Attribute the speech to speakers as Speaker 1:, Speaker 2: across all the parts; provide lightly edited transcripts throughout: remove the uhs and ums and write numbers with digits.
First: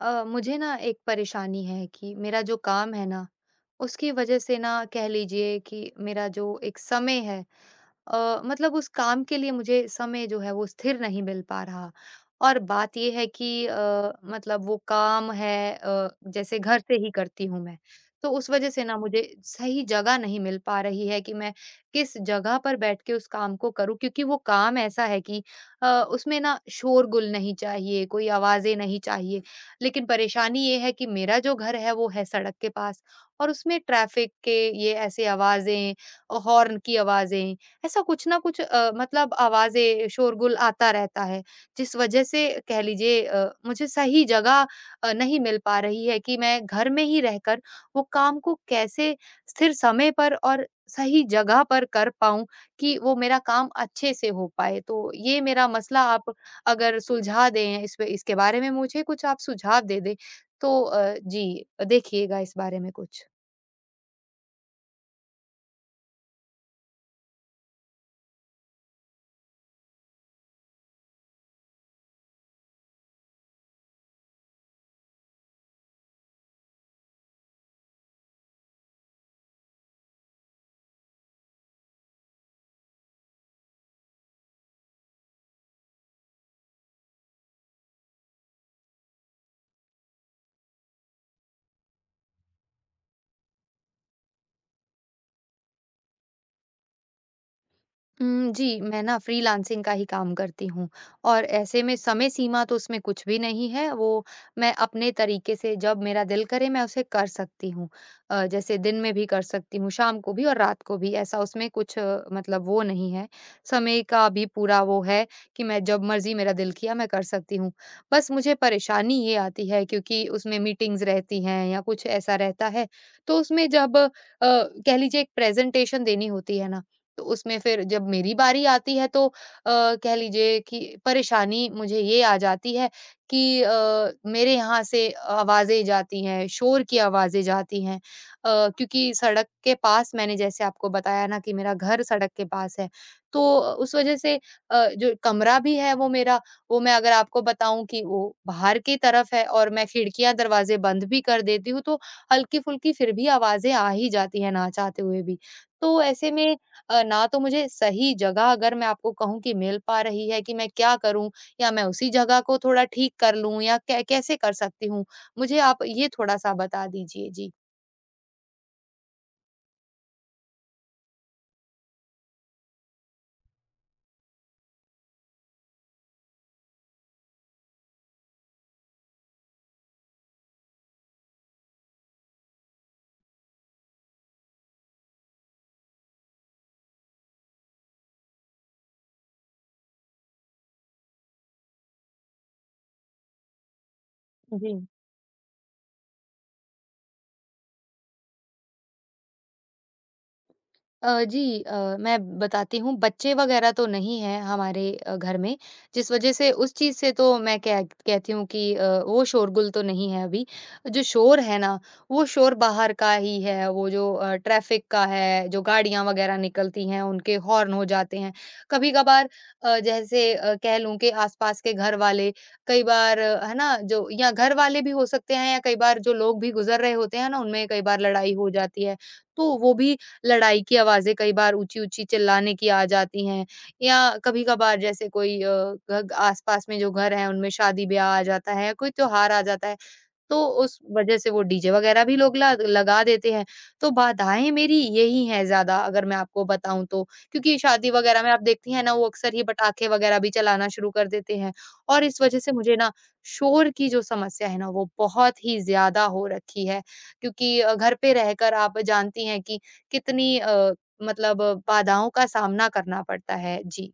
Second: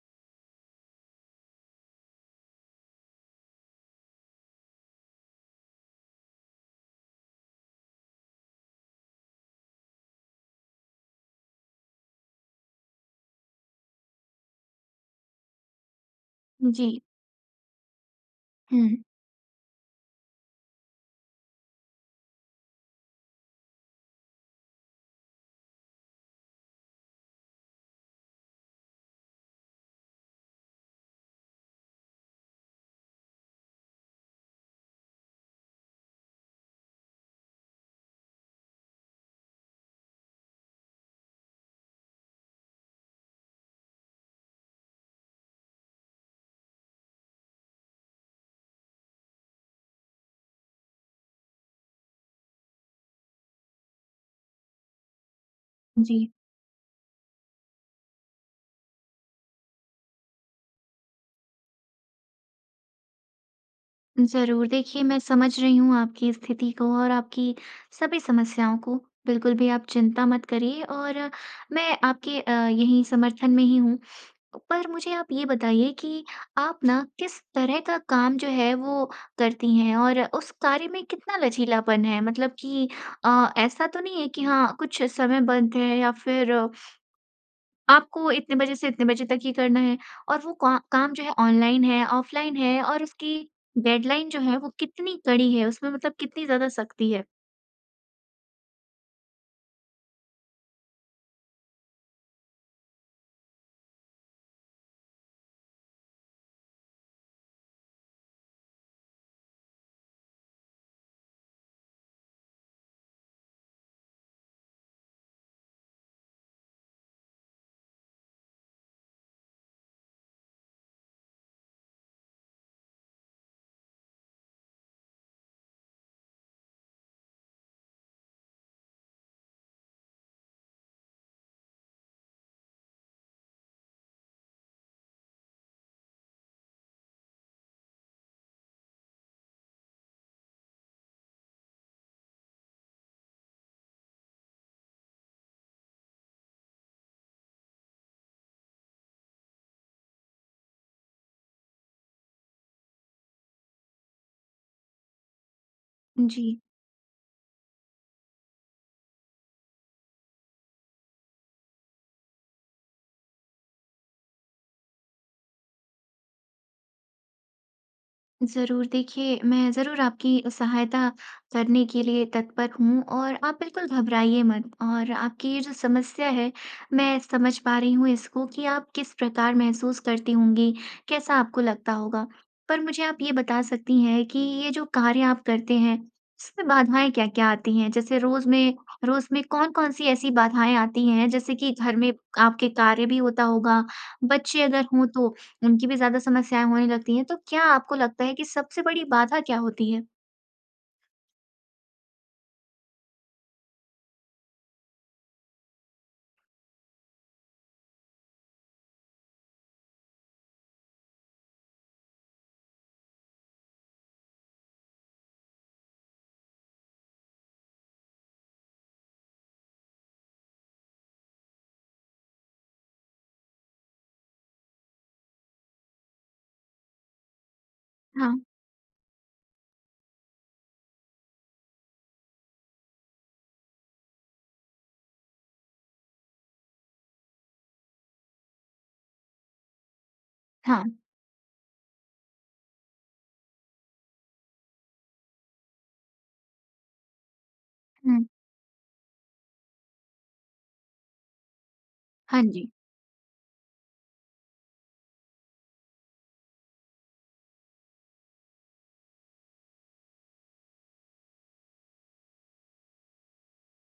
Speaker 1: मुझे ना एक परेशानी है कि मेरा जो काम है ना, उसकी वजह से ना कह लीजिए कि मेरा जो एक समय है मतलब उस काम के लिए मुझे समय जो है वो स्थिर नहीं मिल पा रहा। और बात ये है कि मतलब वो काम है जैसे घर
Speaker 2: जी।
Speaker 1: से ही करती हूँ मैं, तो उस वजह से ना
Speaker 2: हुँ।
Speaker 1: मुझे सही जगह नहीं मिल पा रही है कि मैं किस जगह पर बैठ के उस काम को करूँ क्योंकि वो काम ऐसा है कि उसमें ना शोरगुल नहीं चाहिए, कोई आवाज़ें नहीं चाहिए। लेकिन परेशानी ये है कि मेरा जो घर है वो है सड़क के पास और उसमें ट्रैफिक के ये ऐसे आवाजें हॉर्न की आवाजें ऐसा कुछ ना कुछ मतलब आवाजें शोरगुल आता रहता है जिस वजह से कह लीजिए मुझे सही जगह नहीं मिल पा रही है कि मैं घर में ही रहकर वो काम को कैसे स्थिर समय पर और सही जगह पर कर पाऊं कि वो मेरा काम अच्छे से हो पाए तो ये मेरा मसला
Speaker 2: जी।
Speaker 1: आप अगर सुलझा दें इस पे इसके बारे में मुझे कुछ आप सुझाव दे दें, तो जी, देखिएगा इस बारे में कुछ।
Speaker 2: ज़रूर, देखिए मैं समझ रही हूँ आपकी स्थिति को और आपकी सभी समस्याओं को। बिल्कुल भी आप चिंता मत करिए और मैं आपके यहीं समर्थन में ही हूँ। पर मुझे आप ये बताइए कि आप ना किस तरह का काम जो है वो करती हैं और उस कार्य में कितना लचीलापन है? मतलब कि ऐसा तो नहीं है कि हाँ, कुछ समय बंद है या फिर आपको इतने बजे से इतने बजे तक ही करना है और वो का काम जो है ऑनलाइन है, ऑफ़लाइन है और उसकी डेडलाइन जो है वो कितनी कड़ी है, उसमें मतलब कितनी ज़्यादा सख्ती है?
Speaker 1: जी, मैं ना फ्रीलांसिंग का ही काम करती हूँ और ऐसे में समय सीमा तो उसमें कुछ भी नहीं है, वो मैं अपने तरीके से जब मेरा दिल करे मैं उसे कर सकती हूँ। जैसे दिन में भी कर सकती हूँ, शाम को भी और रात को भी ऐसा उसमें कुछ मतलब वो नहीं है, समय का भी पूरा वो है कि मैं जब मर्ज़ी मेरा दिल किया मैं कर सकती हूँ। बस मुझे परेशानी ये आती है क्योंकि उसमें मीटिंग्स रहती हैं या कुछ ऐसा रहता है, तो उसमें जब कह लीजिए एक प्रेज़ेंटेशन देनी होती है ना, तो उसमें फिर जब मेरी बारी आती है तो कह लीजिए कि परेशानी मुझे ये आ जाती है कि मेरे यहाँ से आवाज़ें जाती हैं, शोर की आवाज़ें जाती हैं। क्योंकि सड़क के पास मैंने जैसे आपको बताया ना कि मेरा घर सड़क के पास है, तो उस वज़ह से जो कमरा भी है वो मेरा, वो मैं अगर आपको बताऊँ कि वो बाहर की तरफ है और मैं खिड़कियाँ, दरवाज़े बंद भी कर देती हूँ, तो हल्की-फुल्की फिर भी आवाज़ें आ ही जाती हैं ना चाहते हुए भी। तो ऐसे में
Speaker 2: जी।
Speaker 1: ना तो मुझे सही जगह अगर मैं आपको कहूँ कि मिल पा रही है कि मैं क्या करूँ या मैं उसी जगह को थोड़ा ठीक कर लूँ या कै कैसे कर सकती हूँ? मुझे आप ये थोड़ा-सा बता दीजिए। जी।
Speaker 2: ज़रूर, देखिए मैं ज़रूर आपकी सहायता करने के लिए तत्पर हूँ और आप बिल्कुल घबराइए मत, और आपकी ये जो समस्या है, मैं समझ पा रही हूँ इसको कि आप किस प्रकार महसूस करती होंगी, कैसा आपको लगता होगा। पर मुझे आप ये बता सकती हैं कि ये जो कार्य आप करते हैं, इसमें बाधाएँ क्या-क्या आती हैं? जैसे रोज़ में कौन-कौन सी ऐसी बाधाएँ आती हैं? जैसे कि घर में आपके कार्य भी होता होगा, बच्चे
Speaker 1: जी।
Speaker 2: अगर हों तो उनकी भी ज़्यादा समस्याएँ होने लगती हैं, तो क्या आपको लगता है कि सबसे बड़ी बाधा क्या होती है?
Speaker 1: जी मैं बताती हूँ, बच्चे वगैरह तो नहीं हैं हमारे घर में, जिस वजह से उस चीज़ से तो मैं कह कहती हूँ कि वो शोरगुल तो नहीं है अभी। जो शोर है ना, वो शोर बाहर का ही है, वो जो ट्रैफ़िक का है, जो गाड़ियाँ वगैरह निकलती हैं, उनके हॉर्न हो जाते हैं। कभी-कभार कह लूँ कि आस-पास के घर वाले कई बार है ना, जो या घर वाले भी हो सकते हैं या कई बार जो लोग भी गुज़र रहे होते हैं ना, उनमें कई बार लड़ाई
Speaker 2: हाँ,
Speaker 1: हो जाती है, तो वो भी लड़ाई की आवाज़ें कई बार ऊँची-ऊँची चिल्लाने की आ जाती हैं या कभी-कभार जैसे कोई घ आस-पास में जो घर हैं उनमें शादी-ब्याह आ जाता है, कोई त्योहार आ जाता है। तो उस
Speaker 2: हाँ।
Speaker 1: वज़ह से वो डीजे वग़ैरह भी लोग ला लगा देते हैं। तो बाधाएँ मेरी यही हैं ज़्यादा अगर मैं आपको बताऊँ तो। क्योंकि शादी वग़ैरह
Speaker 2: हुँ।
Speaker 1: में आप देखती हैं ना वो अक्सर ये पटाखे वग़ैरह भी चलाना शुरू कर देते हैं और इस वज़ह
Speaker 2: हाँ
Speaker 1: से
Speaker 2: जी।
Speaker 1: मुझे ना शोर की जो समस्या है ना वो बहुत ही ज़्यादा हो रखी है। क्योंकि घर पे रहकर आप जानती हैं कि कितनी बाधाओं का सामना करना पड़ता है। जी।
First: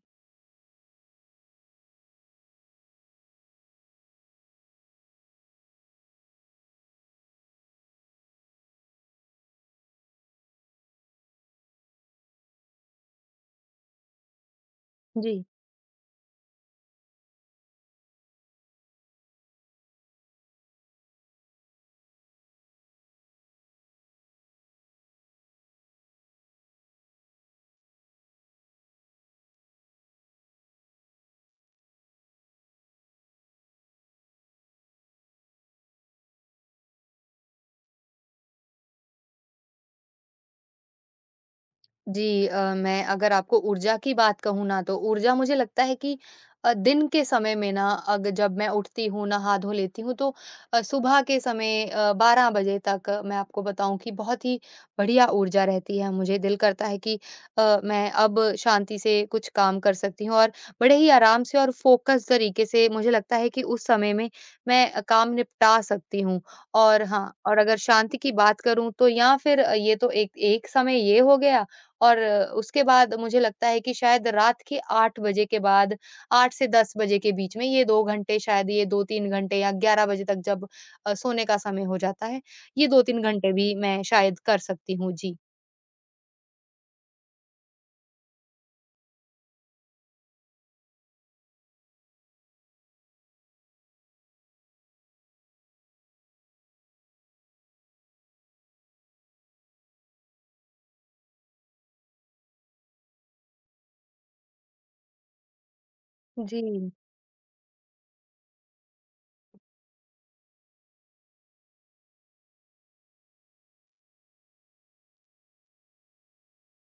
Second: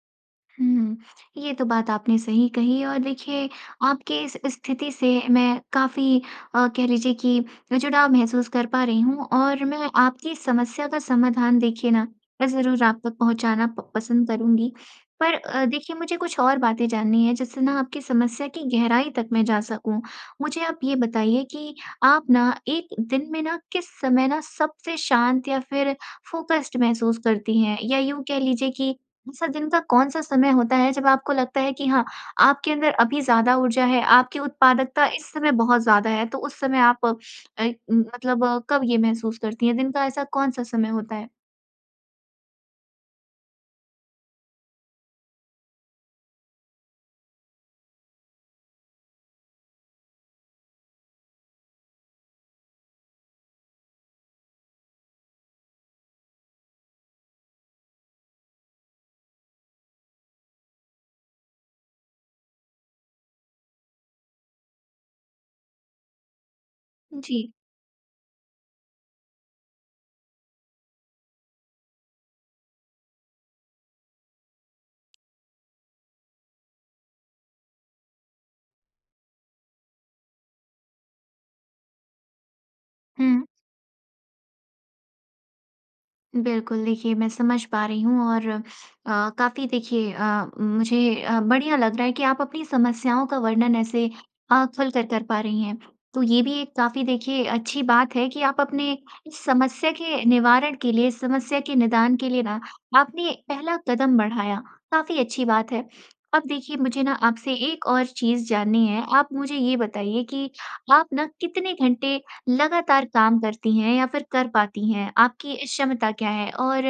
Speaker 2: हुँ, ये तो बात आपने सही कही। और देखिए, आपकी इस स्थिति से मैं काफ़ी कह लीजिए कि जुड़ाव महसूस कर पा रही हूँ, और मैं आपकी इस समस्या का समाधान, देखिए ना, मैं ज़रूर आप तक पहुँचाना प पसंद करूँगी। पर
Speaker 1: जी।
Speaker 2: देखिए, मुझे कुछ और बातें जाननी है जिससे ना आपकी समस्या की गहराई तक मैं जा सकूँ। मुझे आप ये बताइए कि आप ना 1 दिन में ना किस समय ना सबसे शांत या फिर फ़ोकस्ड महसूस करती हैं? या यूँ कह लीजिए कि ऐसा दिन का कौन-सा समय होता है जब आपको लगता है कि हाँ, आपके अंदर अभी ज़्यादा ऊर्जा है, आपकी उत्पादकता इस समय बहुत ज़्यादा है, तो उस समय आप मतलब कब ये महसूस करती हैं? दिन का ऐसा कौन-सा समय होता है?
Speaker 1: जी मैं अगर आपको ऊर्जा की बात कहूँ ना तो ऊर्जा मुझे लगता है कि दिन के समय में ना अगर जब मैं उठती हूँ नहा धो लेती हूँ तो सुबह के समय 12 बजे तक मैं आपको बताऊं कि बहुत ही बढ़िया ऊर्जा रहती है मुझे दिल करता है कि मैं अब शांति से कुछ काम कर सकती हूँ और बड़े ही आराम से और फोकस तरीके से मुझे लगता है कि उस समय में मैं काम निपटा सकती हूँ और हाँ
Speaker 2: जी।
Speaker 1: और अगर शांति की बात करूँ तो या फिर ये तो एक एक समय ये हो गया और उसके बाद मुझे लगता है कि शायद रात के 8 बजे के बाद 8 से 10 बजे के बीच में ये 2 घंटे शायद ये 2-3 घंटे या 11 बजे तक जब सोने का समय हो जाता है, ये 2-3
Speaker 2: हुँ।
Speaker 1: घंटे भी मैं शायद कर सकती हूँ। जी।
Speaker 2: बिल्कुल, देखिए मैं समझ पा रही हूँ, और काफ़ी देखिए मुझे बढ़िया लग रहा है कि आप अपनी समस्याओं का वर्णन ऐसे खुल कर कर पा रही हैं। तो ये भी एक काफ़ी देखिए अच्छी बात है कि आप अपने इस समस्या के निवारण के लिए, समस्या के निदान के लिए ना आपने पहला कदम बढ़ाया, काफ़ी अच्छी बात है। अब
Speaker 1: जी।
Speaker 2: देखिए, मुझे ना आपसे एक और चीज़ जाननी है। आप मुझे ये बताइए कि आप ना कितने घंटे लगातार काम करती हैं या फिर कर पाती हैं? आपकी क्षमता क्या है? और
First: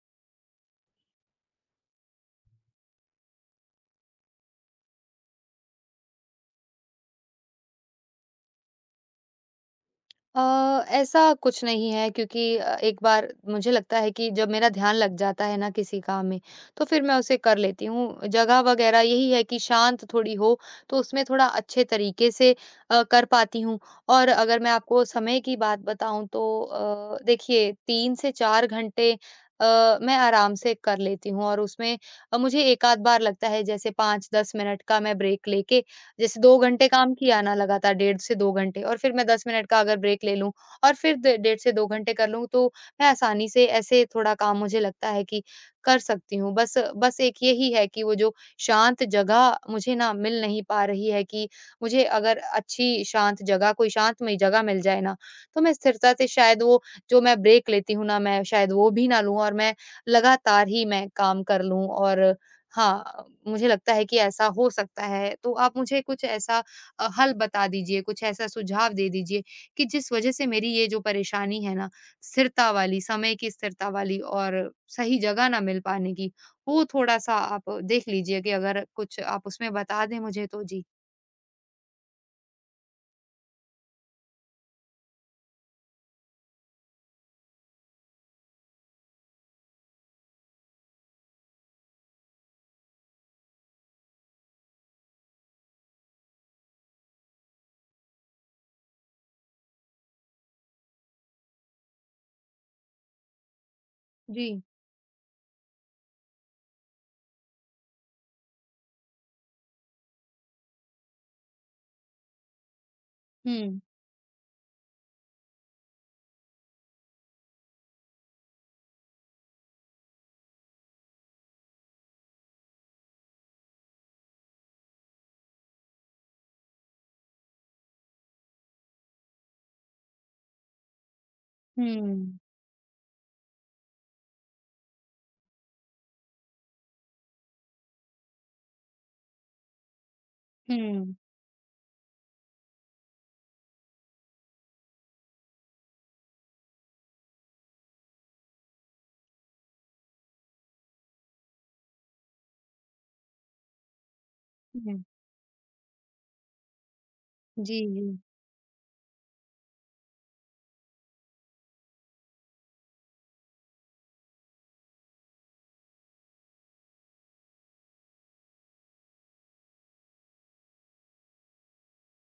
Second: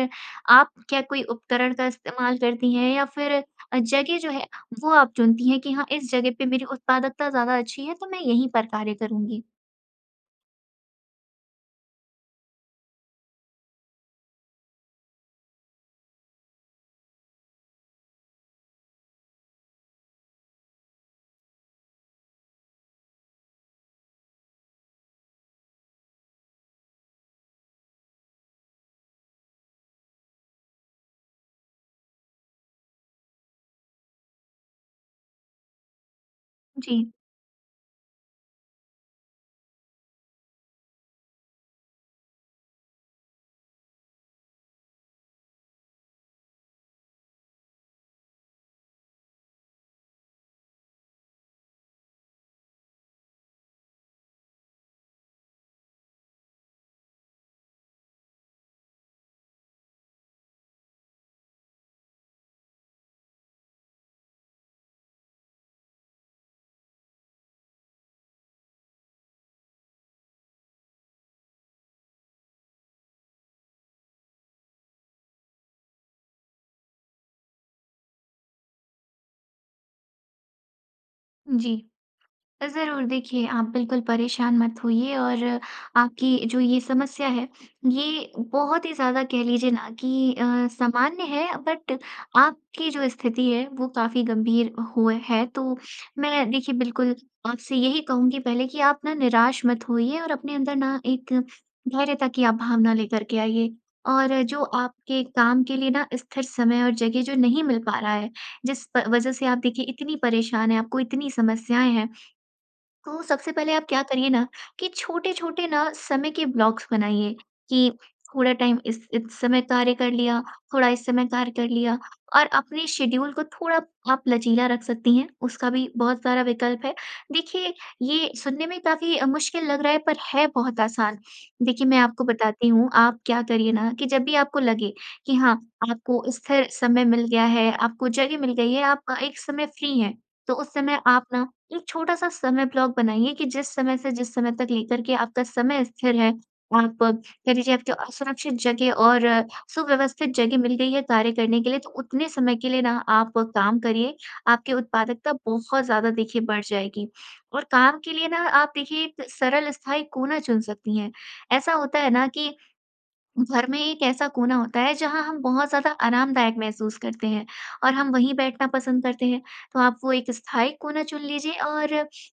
Speaker 2: आप क्या कोई उपकरण का इस्तेमाल करती हैं या फिर जगह जो है वो आप चुनती हैं कि हाँ, इस जगह पे मेरी उत्पादकता ज़्यादा अच्छी है तो मैं यहीं पर कार्य करूँगी?
Speaker 1: अ, ऐसा कुछ नहीं है क्योंकि एक बार मुझे लगता है कि जब मेरा ध्यान लग जाता है ना किसी काम में तो फिर मैं उसे कर लेती हूँ। जगह वगैरह यही है कि शांत थोड़ी हो तो उसमें थोड़ा अच्छे तरीके से कर पाती हूँ। और अगर मैं आपको समय की बात बताऊँ तो देखिए 3 से 4 घंटे मैं आराम से कर लेती हूँ और उसमें मुझे एक आध बार लगता है जैसे 5-10 मिनट का मैं ब्रेक लेके जैसे 2 घंटे
Speaker 2: जी,
Speaker 1: काम किया ना लगातार डेढ़ से 2 घंटे और फिर मैं 10 मिनट का अगर ब्रेक ले लूँ और फिर ड डेढ़ से 2 घंटे कर लूँ तो मैं आसानी से ऐसे थोड़ा काम मुझे लगता है कि कर सकती हूँ। बस बस एक यही है कि वो जो शांत जगह मुझे ना मिल नहीं पा रही है कि मुझे अगर अच्छी शांत जगह कोई शांतमयी जगह मिल जाए ना, तो मैं स्थिरता से शायद वो जो मैं ब्रेक लेती हूँ ना मैं शायद वो भी ना लूँ और मैं लगातार ही मैं काम कर लूँ और हाँ, मुझे लगता है कि ऐसा हो सकता है, तो आप मुझे कुछ ऐसा हल बता दीजिए, कुछ ऐसा सुझाव दे दीजिए कि जिस वज़ह से मेरी ये जो परेशानी है ना, स्थिरता वाली, समय की स्थिरता वाली और सही जगह ना मिल पाने की, वो थोड़ा-सा आप देख लीजिए कि अगर कुछ आप उसमें बता दें मुझे तो जी।
Speaker 2: जी। ज़रूर, देखिए आप बिल्कुल परेशान मत होइए, और आपकी जो ये समस्या है, ये बहुत ही ज़्यादा कह लीजिए ना कि सामान्य है, बट आपकी जो स्थिति है वो काफ़ी गंभीर हुए है। तो मैं देखिए बिल्कुल आपसे यही कहूँगी पहले कि आप ना निराश मत होइए, और अपने अंदर ना एक धैर्यता की आप भावना लेकर के आइए। और
Speaker 1: जी।
Speaker 2: जो आपके काम के लिए ना स्थिर समय और जगह जो नहीं मिल पा रहा है, जिस प वज़ह से आप देखिए इतनी परेशान हैं, आपको इतनी समस्याएँ हैं। तो सबसे पहले
Speaker 1: हुँ,
Speaker 2: आप क्या करिए ना कि छोटे-छोटे ना समय के ब्लॉक्स बनाइए कि थोड़ा टाइम इस समय कार्य कर लिया, थोड़ा इस समय कार्य कर लिया, और अपने शेड्यूल को थोड़ा आप लचीला रख सकती हैं, उसका भी बहुत सारा विकल्प है। देखिए, ये सुनने में काफ़ी मुश्किल लग रहा है पर है बहुत आसान। देखिए, मैं आपको
Speaker 1: हुँ,
Speaker 2: बताती हूँ, आप क्या करिए ना कि जब भी आपको लगे कि हाँ, आपको स्थिर समय मिल गया है, आपको जगह मिल गई है, आप एक समय फ्री हैं, तो उस समय
Speaker 1: हुँ,
Speaker 2: आप ना एक छोटा-सा समय ब्लॉक बनाइए कि जिस समय से जिस समय तक लेकर के आपका समय स्थिर है। आप कह लीजिए आपको असुरक्षित जगह और सुव्यवस्थित जगह मिल गई है कार्य करने के लिए, तो उतने समय के लिए ना आप काम करिए। आपकी
Speaker 1: हुँ।
Speaker 2: उत्पादकता बहुत ज़्यादा देखिए बढ़ जाएगी। और
Speaker 1: जी,
Speaker 2: काम
Speaker 1: जी।
Speaker 2: के लिए ना आप देखिए एक सरल स्थायी कोना चुन सकती हैं। ऐसा होता है ना कि घर में एक ऐसा कोना होता है जहाँ हम बहुत ज़्यादा आरामदायक महसूस करते हैं और हम वहीं बैठना पसंद करते हैं। तो आप वो एक स्थायी कोना चुन लीजिए, और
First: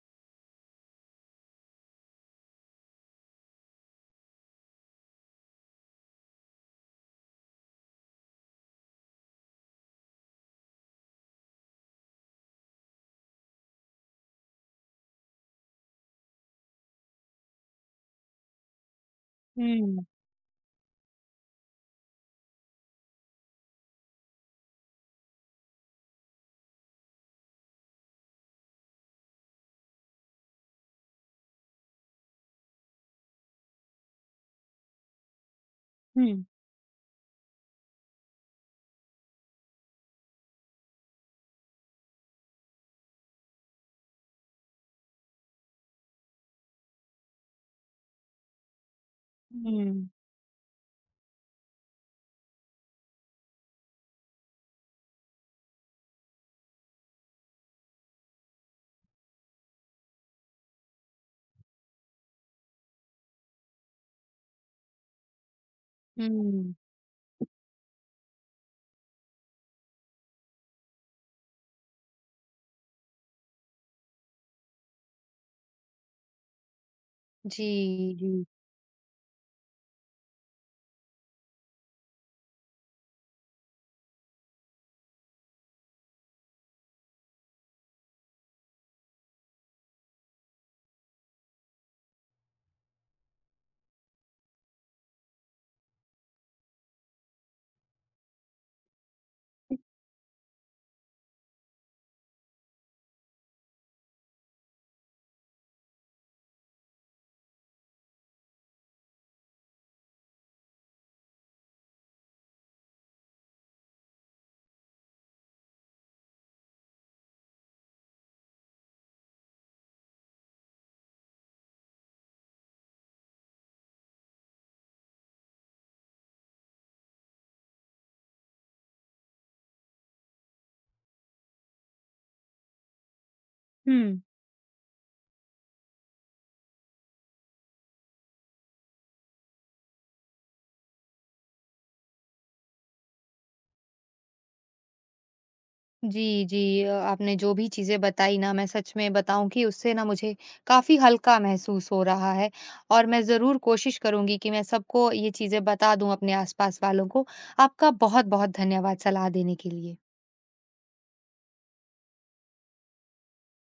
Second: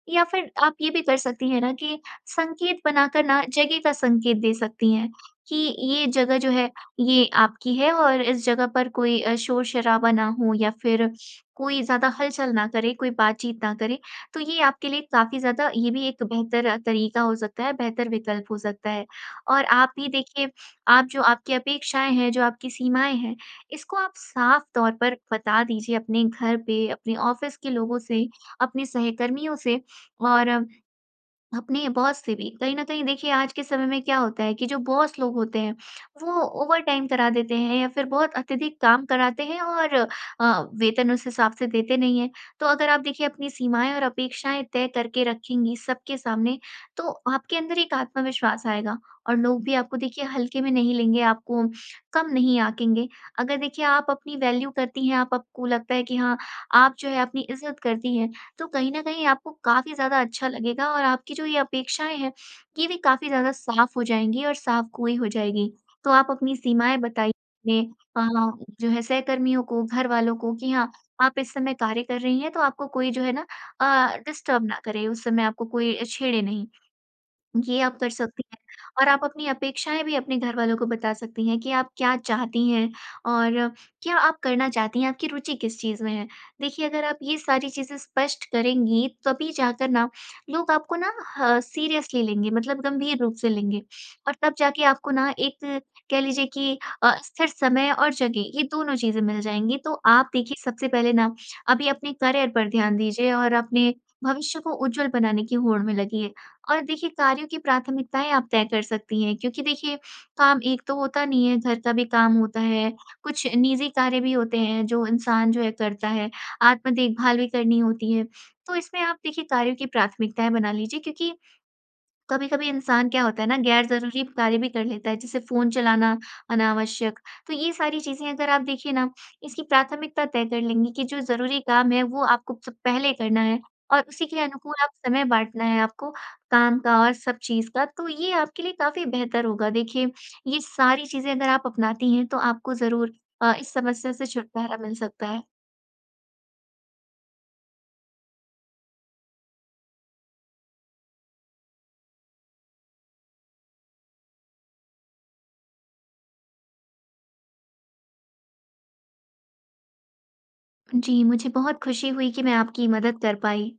Speaker 2: या फिर आप ये भी कर सकती हैं ना कि संकेत बनाकर ना जगह का संकेत दे सकती हैं कि ये जगह जो है ये आपकी है, और इस जगह पर कोई शोर-शराबा ना हो या फिर कोई ज़्यादा हलचल ना करे, कोई बातचीत ना करे। तो ये आपके लिए काफ़ी ज़्यादा ये भी एक बेहतर तरीका हो सकता है, बेहतर विकल्प हो सकता है। और आप
Speaker 1: हुँ,
Speaker 2: भी देखिए, आप जो आपकी अपेक्षाएँ हैं, जो आपकी सीमाएँ हैं, इसको आप साफ़ तौर पर बता दीजिए अपने घर पे, अपने ऑफ़िस के लोगों से, अपने सहकर्मियों से, और अपने बॉस से भी। कहीं न कहीं देखिए आज के समय में क्या होता है कि जो बॉस लोग होते हैं, वो
Speaker 1: हुँ,
Speaker 2: ओवरटाइम करा देते हैं या फिर बहुत अत्यधिक काम कराते हैं, और वेतन उस हिसाब से देते नहीं हैं। तो अगर आप देखिए अपनी सीमाएँ और अपेक्षाएँ तय करके रखेंगी सबके सामने, तो आपके अंदर एक आत्मविश्वास आएगा, और लोग भी आपको
Speaker 1: हुँ,
Speaker 2: देखिए हल्के में नहीं लेंगे, आपको कम नहीं आँकेंगे। अगर देखिए आप अपनी वैल्यू करती हैं, आप आपको लगता है कि हाँ, आप जो है अपनी इज़्ज़त करती हैं, तो कहीं न कहीं आपको काफ़ी ज़्यादा अच्छा लगेगा, और आपकी जो ये अपेक्षाएँ हैं, ये भी काफ़ी ज़्यादा साफ़ हो जाएँगी और साफ़-गोई हो जाएगी। तो आप अपनी
Speaker 1: हुँ।
Speaker 2: सीमाएँ बताइए अपने अ, जो है सहकर्मियों को, घरवालों को कि हाँ, आप इस समय कार्य कर रही हैं, तो आपको कोई जो है ना डिस्टर्ब ना करे, उस समय आपको कोई छेड़े नहीं।
Speaker 1: जी,
Speaker 2: ये आप कर
Speaker 1: जी।
Speaker 2: सकती हैं। और आप अपनी अपेक्षाएँ भी अपने घरवालों को बता सकती हैं कि आप क्या चाहती हैं, और क्या आप करना चाहती हैं, आपकी रुचि किस चीज़ में है। देखिए, अगर आप ये सारी चीज़ें स्पष्ट करेंगी, तभी जाकर ना लोग आपको ना ह सीरियसली लेंगे, मतलब गंभीर रूप से लेंगे, और तब जाके आपको ना एक कह लीजिए कि स्थिर समय और जगह ये दोनों चीज़ें मिल जाएँगी। तो आप देखिए सबसे पहले ना अभी अपने करियर पर ध्यान दीजिए, और अपने भविष्य को उज्जवल बनाने की होड़ में लगिए। और देखिए, कार्यों की प्राथमिकताएँ आप तय कर सकती हैं, क्योंकि देखिए काम एक तो होता नहीं है, घर का भी काम होता है, कुछ निजी कार्य भी होते हैं जो इंसान जो है करता है, आत्म देखभाल भी करनी होती है। तो इसमें आप देखिए कार्यों की प्राथमिकताएँ बना लीजिए, क्योंकि कभी-कभी इंसान क्या होता है ना गैर ज़रूरी कार्य भी कर लेता है, जैसे फ़ोन चलाना अनावश्यक। तो ये सारी चीज़ें अगर आप देखिए ना इसकी प्राथमिकता तय कर लेंगी कि जो ज़रूरी काम है वो आपको सब पहले करना है, और
Speaker 1: हुँ।
Speaker 2: उसी के अनुकूल आप समय बाँटना है आपको, काम का और सब चीज़ का, तो ये आपके लिए काफ़ी बेहतर होगा। देखिए, ये सारी चीज़ें अगर आप अपनाती हैं तो आपको ज़रूर इस समस्या से छुटकारा मिल सकता है।
Speaker 1: जी, जी। आपने जो भी चीज़ें बताई ना मैं सच में बताऊँ कि उससे ना मुझे काफ़ी हल्का महसूस हो रहा है और मैं ज़रूर कोशिश करूँगी कि मैं सबको ये चीज़ें बता दूँ अपने आस-पास वालों को। आपका बहुत-बहुत धन्यवाद सलाह देने के लिए।
Speaker 2: जी, मुझे बहुत खुशी हुई कि मैं आपकी मदद कर पाई।